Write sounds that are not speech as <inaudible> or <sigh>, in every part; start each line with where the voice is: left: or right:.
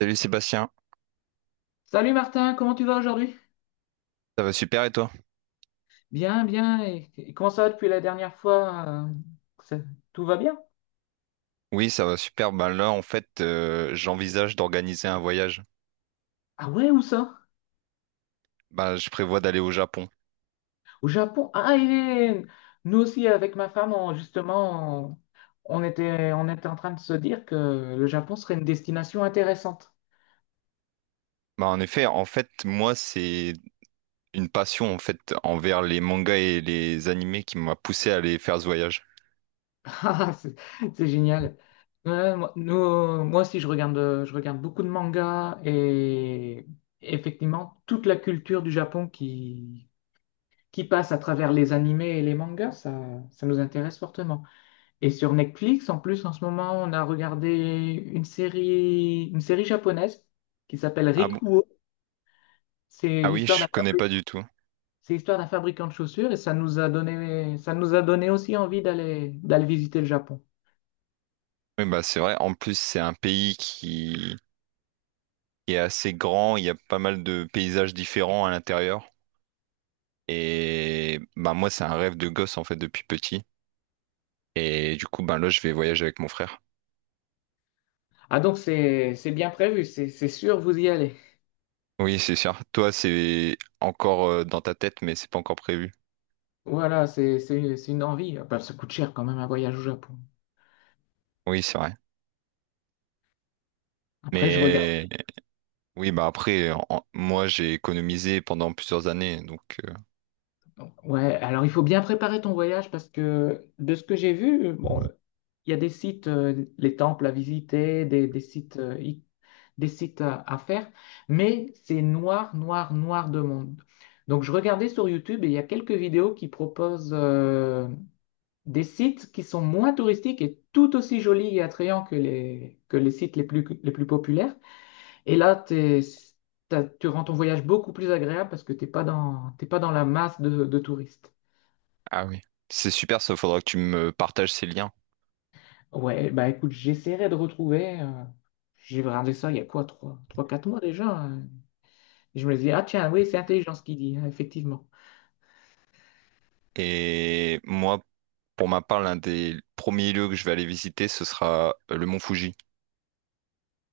right: Salut Sébastien,
left: Salut Martin, comment tu vas aujourd'hui?
right: ça va super et toi?
left: Bien, bien. Et comment ça va depuis la dernière fois? Ça- Tout va bien?
right: Oui, ça va super. Ben là, en fait, j'envisage d'organiser un voyage.
left: Ah ouais, où ça?
right: Ben, je prévois d'aller au Japon.
left: Au Japon. Ah, et nous aussi avec ma femme, justement, on était en train de se dire que le Japon serait une destination intéressante.
right: Ben, en effet, en fait, moi, c'est une passion en fait envers les mangas et les animés qui m'a poussé à aller faire ce voyage.
left: <laughs> Ah, c'est génial. Ouais, moi, moi aussi, je regarde beaucoup de mangas et effectivement toute la culture du Japon qui passe à travers les animés et les mangas, ça nous intéresse fortement. Et sur Netflix, en plus, en ce moment, on a regardé une série japonaise qui s'appelle
right: Ah bon?
left: Rikuo. C'est
right: Ah oui,
left: l'histoire
right: je
left: d'un
right: connais
left: fabri-
right: pas du tout.
left: c'est l'histoire d'un fabricant de chaussures et ça nous a donné aussi envie d'aller visiter le Japon.
right: Oui, bah c'est vrai. En plus, c'est un pays qui est assez grand. Il y a pas mal de paysages différents à l'intérieur. Et ben moi, c'est un rêve de gosse en fait depuis petit. Et du coup, ben là, je vais voyager avec mon frère.
left: Ah donc c'est bien prévu, c'est sûr, vous y allez.
right: Oui, c'est sûr. Toi, c'est encore dans ta tête, mais c'est pas encore prévu.
left: Voilà, c'est une envie. Ah, bah, ça coûte cher quand même un voyage au Japon.
right: Oui, c'est vrai.
left: Après, je regarde.
right: Mais oui, bah après, moi, j'ai économisé pendant plusieurs années, donc euh,
left: Ouais, alors il faut bien préparer ton voyage parce que de ce que j'ai vu, bon, il y a des sites, les temples à visiter, des sites, des sites à faire, mais c'est noir, noir, noir de monde. Donc je regardais sur YouTube et il y a quelques vidéos qui proposent des sites qui sont moins touristiques et tout aussi jolis et attrayants que les sites les plus populaires. Et là, tu rends ton voyage beaucoup plus agréable parce que t'es pas dans la masse de touristes.
right: ah oui, c'est super. Ça, faudra que tu me partages ces liens.
left: Ouais, bah écoute, j'essaierai de retrouver. J'ai regardé ça il y a quoi, trois 4 mois déjà, hein. Et je me dis, ah tiens, oui, c'est intelligent ce qu'il dit, hein, effectivement.
right: Et moi, pour ma part, l'un des premiers lieux que je vais aller visiter, ce sera le mont Fuji.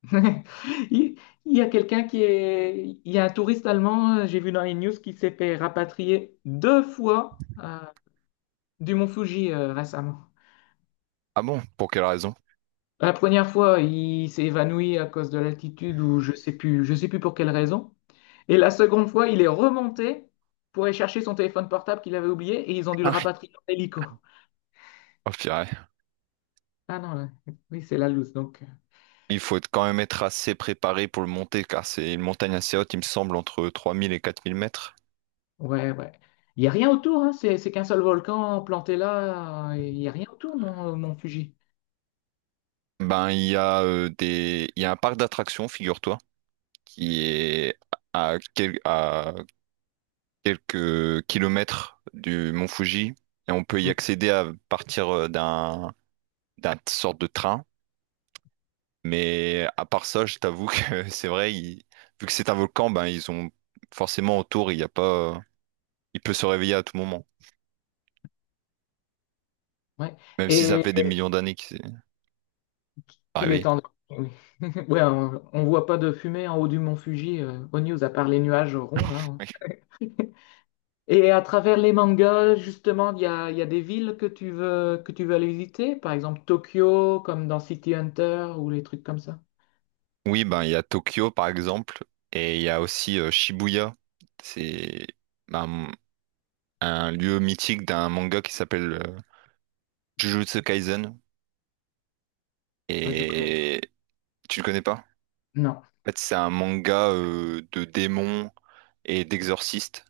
left: <laughs> Il, il y a quelqu'un qui est. Il y a un touriste allemand, j'ai vu dans les news, qui s'est fait rapatrier deux fois du mont Fuji récemment.
right: Ah bon? Pour quelle raison?
left: La première fois, il s'est évanoui à cause de l'altitude ou je sais plus pour quelle raison. Et la seconde fois, il est remonté pour aller chercher son téléphone portable qu'il avait oublié et ils ont dû le
right: Ah oui.
left: rapatrier en hélico.
right: Oh purée.
left: Ah non, là, oui, c'est la loose, donc.
right: Il quand même être assez préparé pour le monter, car c'est une montagne assez haute, il me semble, entre 3 000 et 4 000 mètres.
left: Ouais, ouais. Il n'y a rien autour, hein, c'est qu'un seul volcan planté là, il n'y a rien autour, non, mon Fuji.
right: Ben, il y a il y a un parc d'attractions, figure-toi, qui est à quelques kilomètres du Mont Fuji et on peut y
left: Mm.
right: accéder à partir d'un sorte de train. Mais à part ça, je t'avoue que <laughs> c'est vrai, vu que c'est un volcan, ben ils ont forcément autour, il y a pas, il peut se réveiller à tout moment,
left: Ouais.
right: même si ça fait des
left: Et
right: millions d'années qu'il s'est pas
left: qu'il est
right: réveillé.
left: en... oui. <laughs> Ouais, on ne voit pas de fumée en haut du mont Fuji, aux news, à part les nuages ronds, là,
right: <laughs>
left: hein.
right: Oui,
left: Et à travers les mangas, justement, il y a des villes que tu veux aller visiter, par exemple Tokyo, comme dans City Hunter, ou les trucs comme ça.
right: oui, ben il y a Tokyo par exemple et il y a aussi Shibuya. C'est ben, un lieu mythique d'un manga qui s'appelle Jujutsu Kaisen.
left: Ah, je connais.
right: Et tu le connais pas?
left: Non.
right: En fait, c'est un manga de démons et d'exorcistes.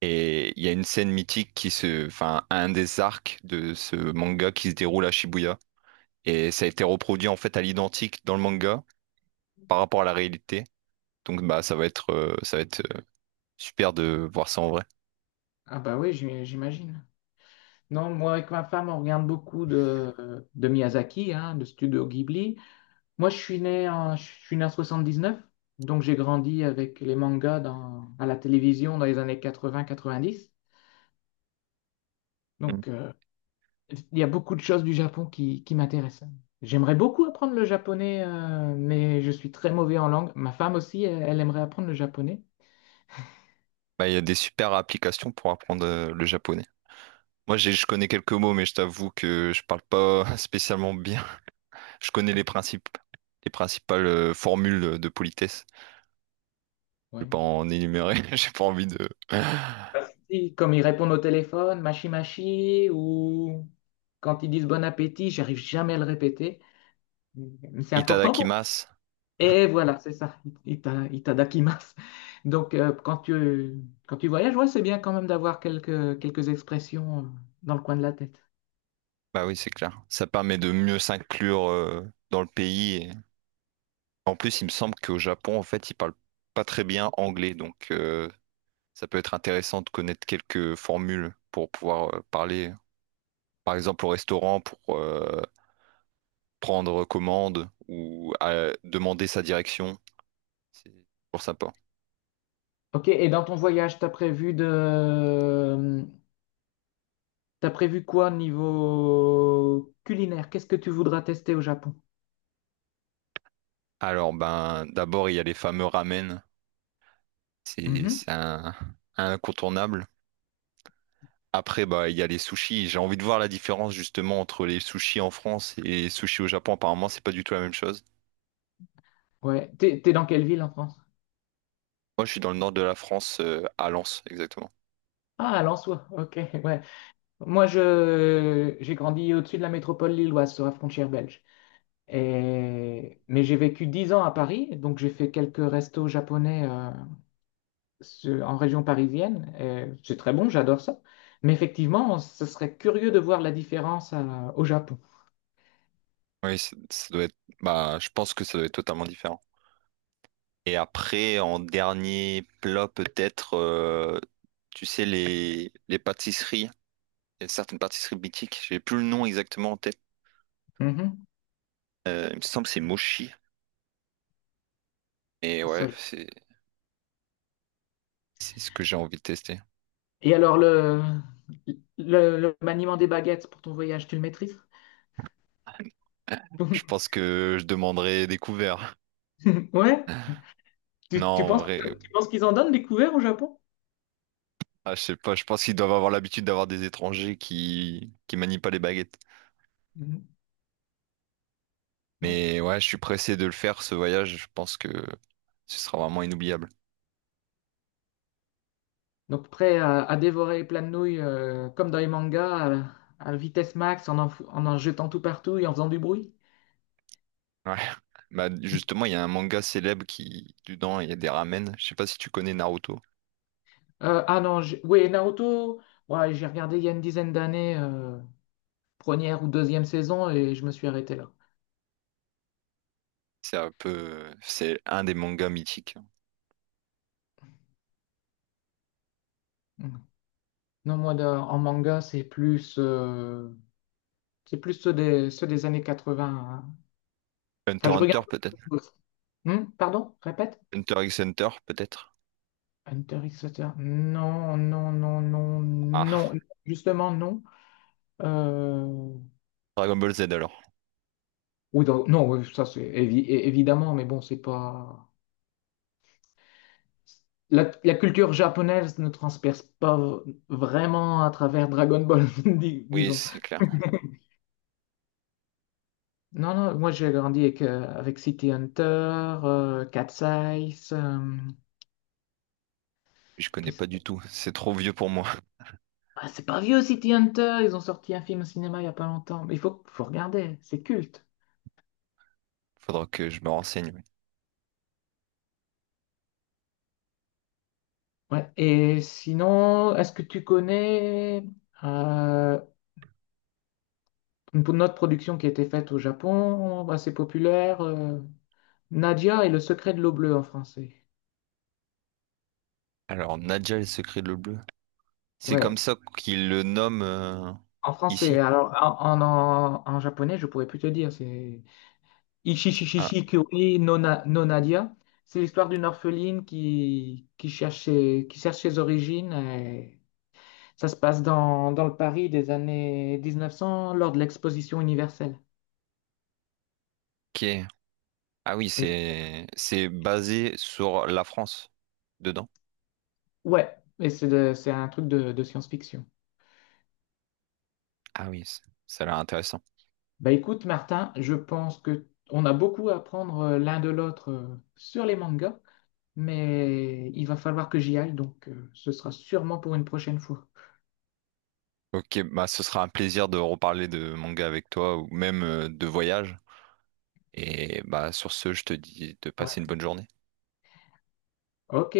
right: Et il y a une scène mythique qui se, enfin, un des arcs de ce manga qui se déroule à Shibuya. Et ça a été reproduit en fait à l'identique dans le manga par rapport à la réalité. Donc bah ça va être super de voir ça en vrai.
left: Ah bah oui, j'imagine. Non, moi avec ma femme, on regarde beaucoup de Miyazaki, hein, de Studio Ghibli. Moi, je suis né en 79, donc j'ai grandi avec les mangas à la télévision dans les années 80-90.
right: Mm.
left: Donc, il y a beaucoup de choses du Japon qui m'intéressent. J'aimerais beaucoup apprendre le japonais, mais je suis très mauvais en langue. Ma femme aussi, elle aimerait apprendre le japonais.
right: Bah, il y a des super applications pour apprendre le japonais. Moi, je connais quelques mots, mais je t'avoue que je parle pas <laughs> spécialement bien. Je connais les principes, les principales formules de politesse. Je
left: Ouais.
right: vais pas en énumérer. <laughs> J'ai pas envie de. <gasps>
left: Et comme ils répondent au téléphone, mashi mashi, ou quand ils disent bon appétit, j'arrive jamais à le répéter. C'est important pour vous.
right: Itadakimasu.
left: Et voilà, c'est ça, itadakimasu. Donc, quand tu voyages, ouais, c'est bien quand même d'avoir quelques expressions dans le coin de la tête.
right: Bah oui, c'est clair. Ça permet de mieux s'inclure dans le pays. Et en plus, il me semble qu'au Japon, en fait, ils parlent pas très bien anglais, donc ça peut être intéressant de connaître quelques formules pour pouvoir parler, par exemple, au restaurant pour prendre commande ou demander sa direction. C'est pour ça pas.
left: Ok, et dans ton voyage, t'as prévu quoi niveau culinaire? Qu'est-ce que tu voudras tester au Japon?
right: Alors, ben, d'abord, il y a les fameux ramen. C'est
left: Mhm.
right: c'est un, incontournable. Après, bah, il y a les sushis. J'ai envie de voir la différence justement entre les sushis en France et les sushis au Japon. Apparemment, c'est pas du tout la même chose.
left: Ouais, t'es dans quelle ville en France?
right: Moi, je suis dans le nord de la France, à Lens, exactement.
left: Ah, à Lensois, ok, ouais. Moi, j'ai grandi au-dessus de la métropole lilloise, sur la frontière belge. Mais j'ai vécu 10 ans à Paris, donc j'ai fait quelques restos japonais en région parisienne. Et c'est très bon, j'adore ça. Mais effectivement, ce serait curieux de voir la différence au Japon.
right: Oui, ça doit être. Bah, je pense que ça doit être totalement différent. Et après, en dernier plat, peut-être, tu sais, les pâtisseries. Il y a certaines pâtisseries mythiques. J'ai plus le nom exactement en tête.
left: Mhm.
right: Il me semble que c'est Mochi. Et
left: Ça-
right: ouais, c'est ce que j'ai envie de tester.
left: Et alors, le maniement des baguettes pour ton voyage, tu le maîtrises?
right: Je pense
left: <laughs>
right: que je demanderai des couverts. <laughs>
left: Ouais,
right: Non, en vrai,
left: tu penses qu'ils en donnent des couverts au Japon?
right: ah, je sais pas, je pense qu'ils doivent avoir l'habitude d'avoir des étrangers qui manient pas les baguettes.
left: Mhm. Ouais.
right: Mais ouais, je suis pressé de le faire, ce voyage, je pense que ce sera vraiment inoubliable.
left: Donc prêt à dévorer plein de nouilles comme dans les mangas, à vitesse max, en en jetant tout partout et en faisant du bruit.
right: Ouais. <laughs> Bah, justement, il y a un manga célèbre qui, dedans, il y a des ramen. Je sais pas si tu connais Naruto.
left: Ah non, j'ai- Oui, Naruto, ouais, j'ai regardé il y a une dizaine d'années, première ou deuxième saison, et je me suis arrêté là.
right: C'est un des mangas mythiques.
left: Mm. Non, moi, de- en manga, c'est plus ceux des années 80, hein.
right: Hunter
left: Enfin,
right: x
left: je regarde.
right: Hunter, peut-être.
left: Pardon, répète.
right: Hunter x Hunter, peut-être.
left: Hunter x Hunter. Non.
right: Ah,
left: Justement, non.
right: <laughs> Dragon Ball Z alors.
left: Oui, ça c'est évidemment, mais bon, c'est pas. La culture japonaise ne transperce pas vraiment à travers Dragon Ball, <laughs>
right: Oui,
left: disons.
right: c'est clair.
left: Non, non, moi j'ai grandi avec, avec City Hunter, Cat's Eyes.
right: Je connais
left: Qu'est-ce-
right: pas du tout. C'est trop vieux pour moi.
left: Ah, c'est pas vieux City Hunter, ils ont sorti un film au cinéma il y a pas longtemps. Mais faut regarder, c'est culte.
right: <laughs> Faudra que je me renseigne. Oui.
left: Ouais. Et sinon, est-ce que tu connais euh, une autre production qui a été faite au Japon, assez populaire. Nadia et le secret de l'eau bleue en français.
right: Alors, Nadja et le secret de l'eau bleue. C'est comme
left: Ouais,
right: ça qu'ils le nomment
left: en français.
right: ici.
left: Alors, en japonais, je pourrais plus te dire. C'est
right: Ah,
left: Ichi Kyori no, no Nadia. C'est l'histoire d'une orpheline qui cherche qui cherche ses origines. Et ça se passe dans le Paris des années 1900 lors de l'exposition universelle.
right: ok. Ah oui,
left: Et,
right: c'est basé sur la France dedans.
left: ouais, et c'est c'est un truc de science-fiction.
right: Ah oui, c- ça a l'air intéressant.
left: Bah écoute, Martin, je pense que on a beaucoup à apprendre l'un de l'autre sur les mangas, mais il va falloir que j'y aille, donc ce sera sûrement pour une prochaine fois.
right: Ok, bah ce sera un plaisir de reparler de manga avec toi ou même de voyage. Et bah sur ce, je te dis de
left: Ouais.
right: passer une bonne journée.
left: Ok,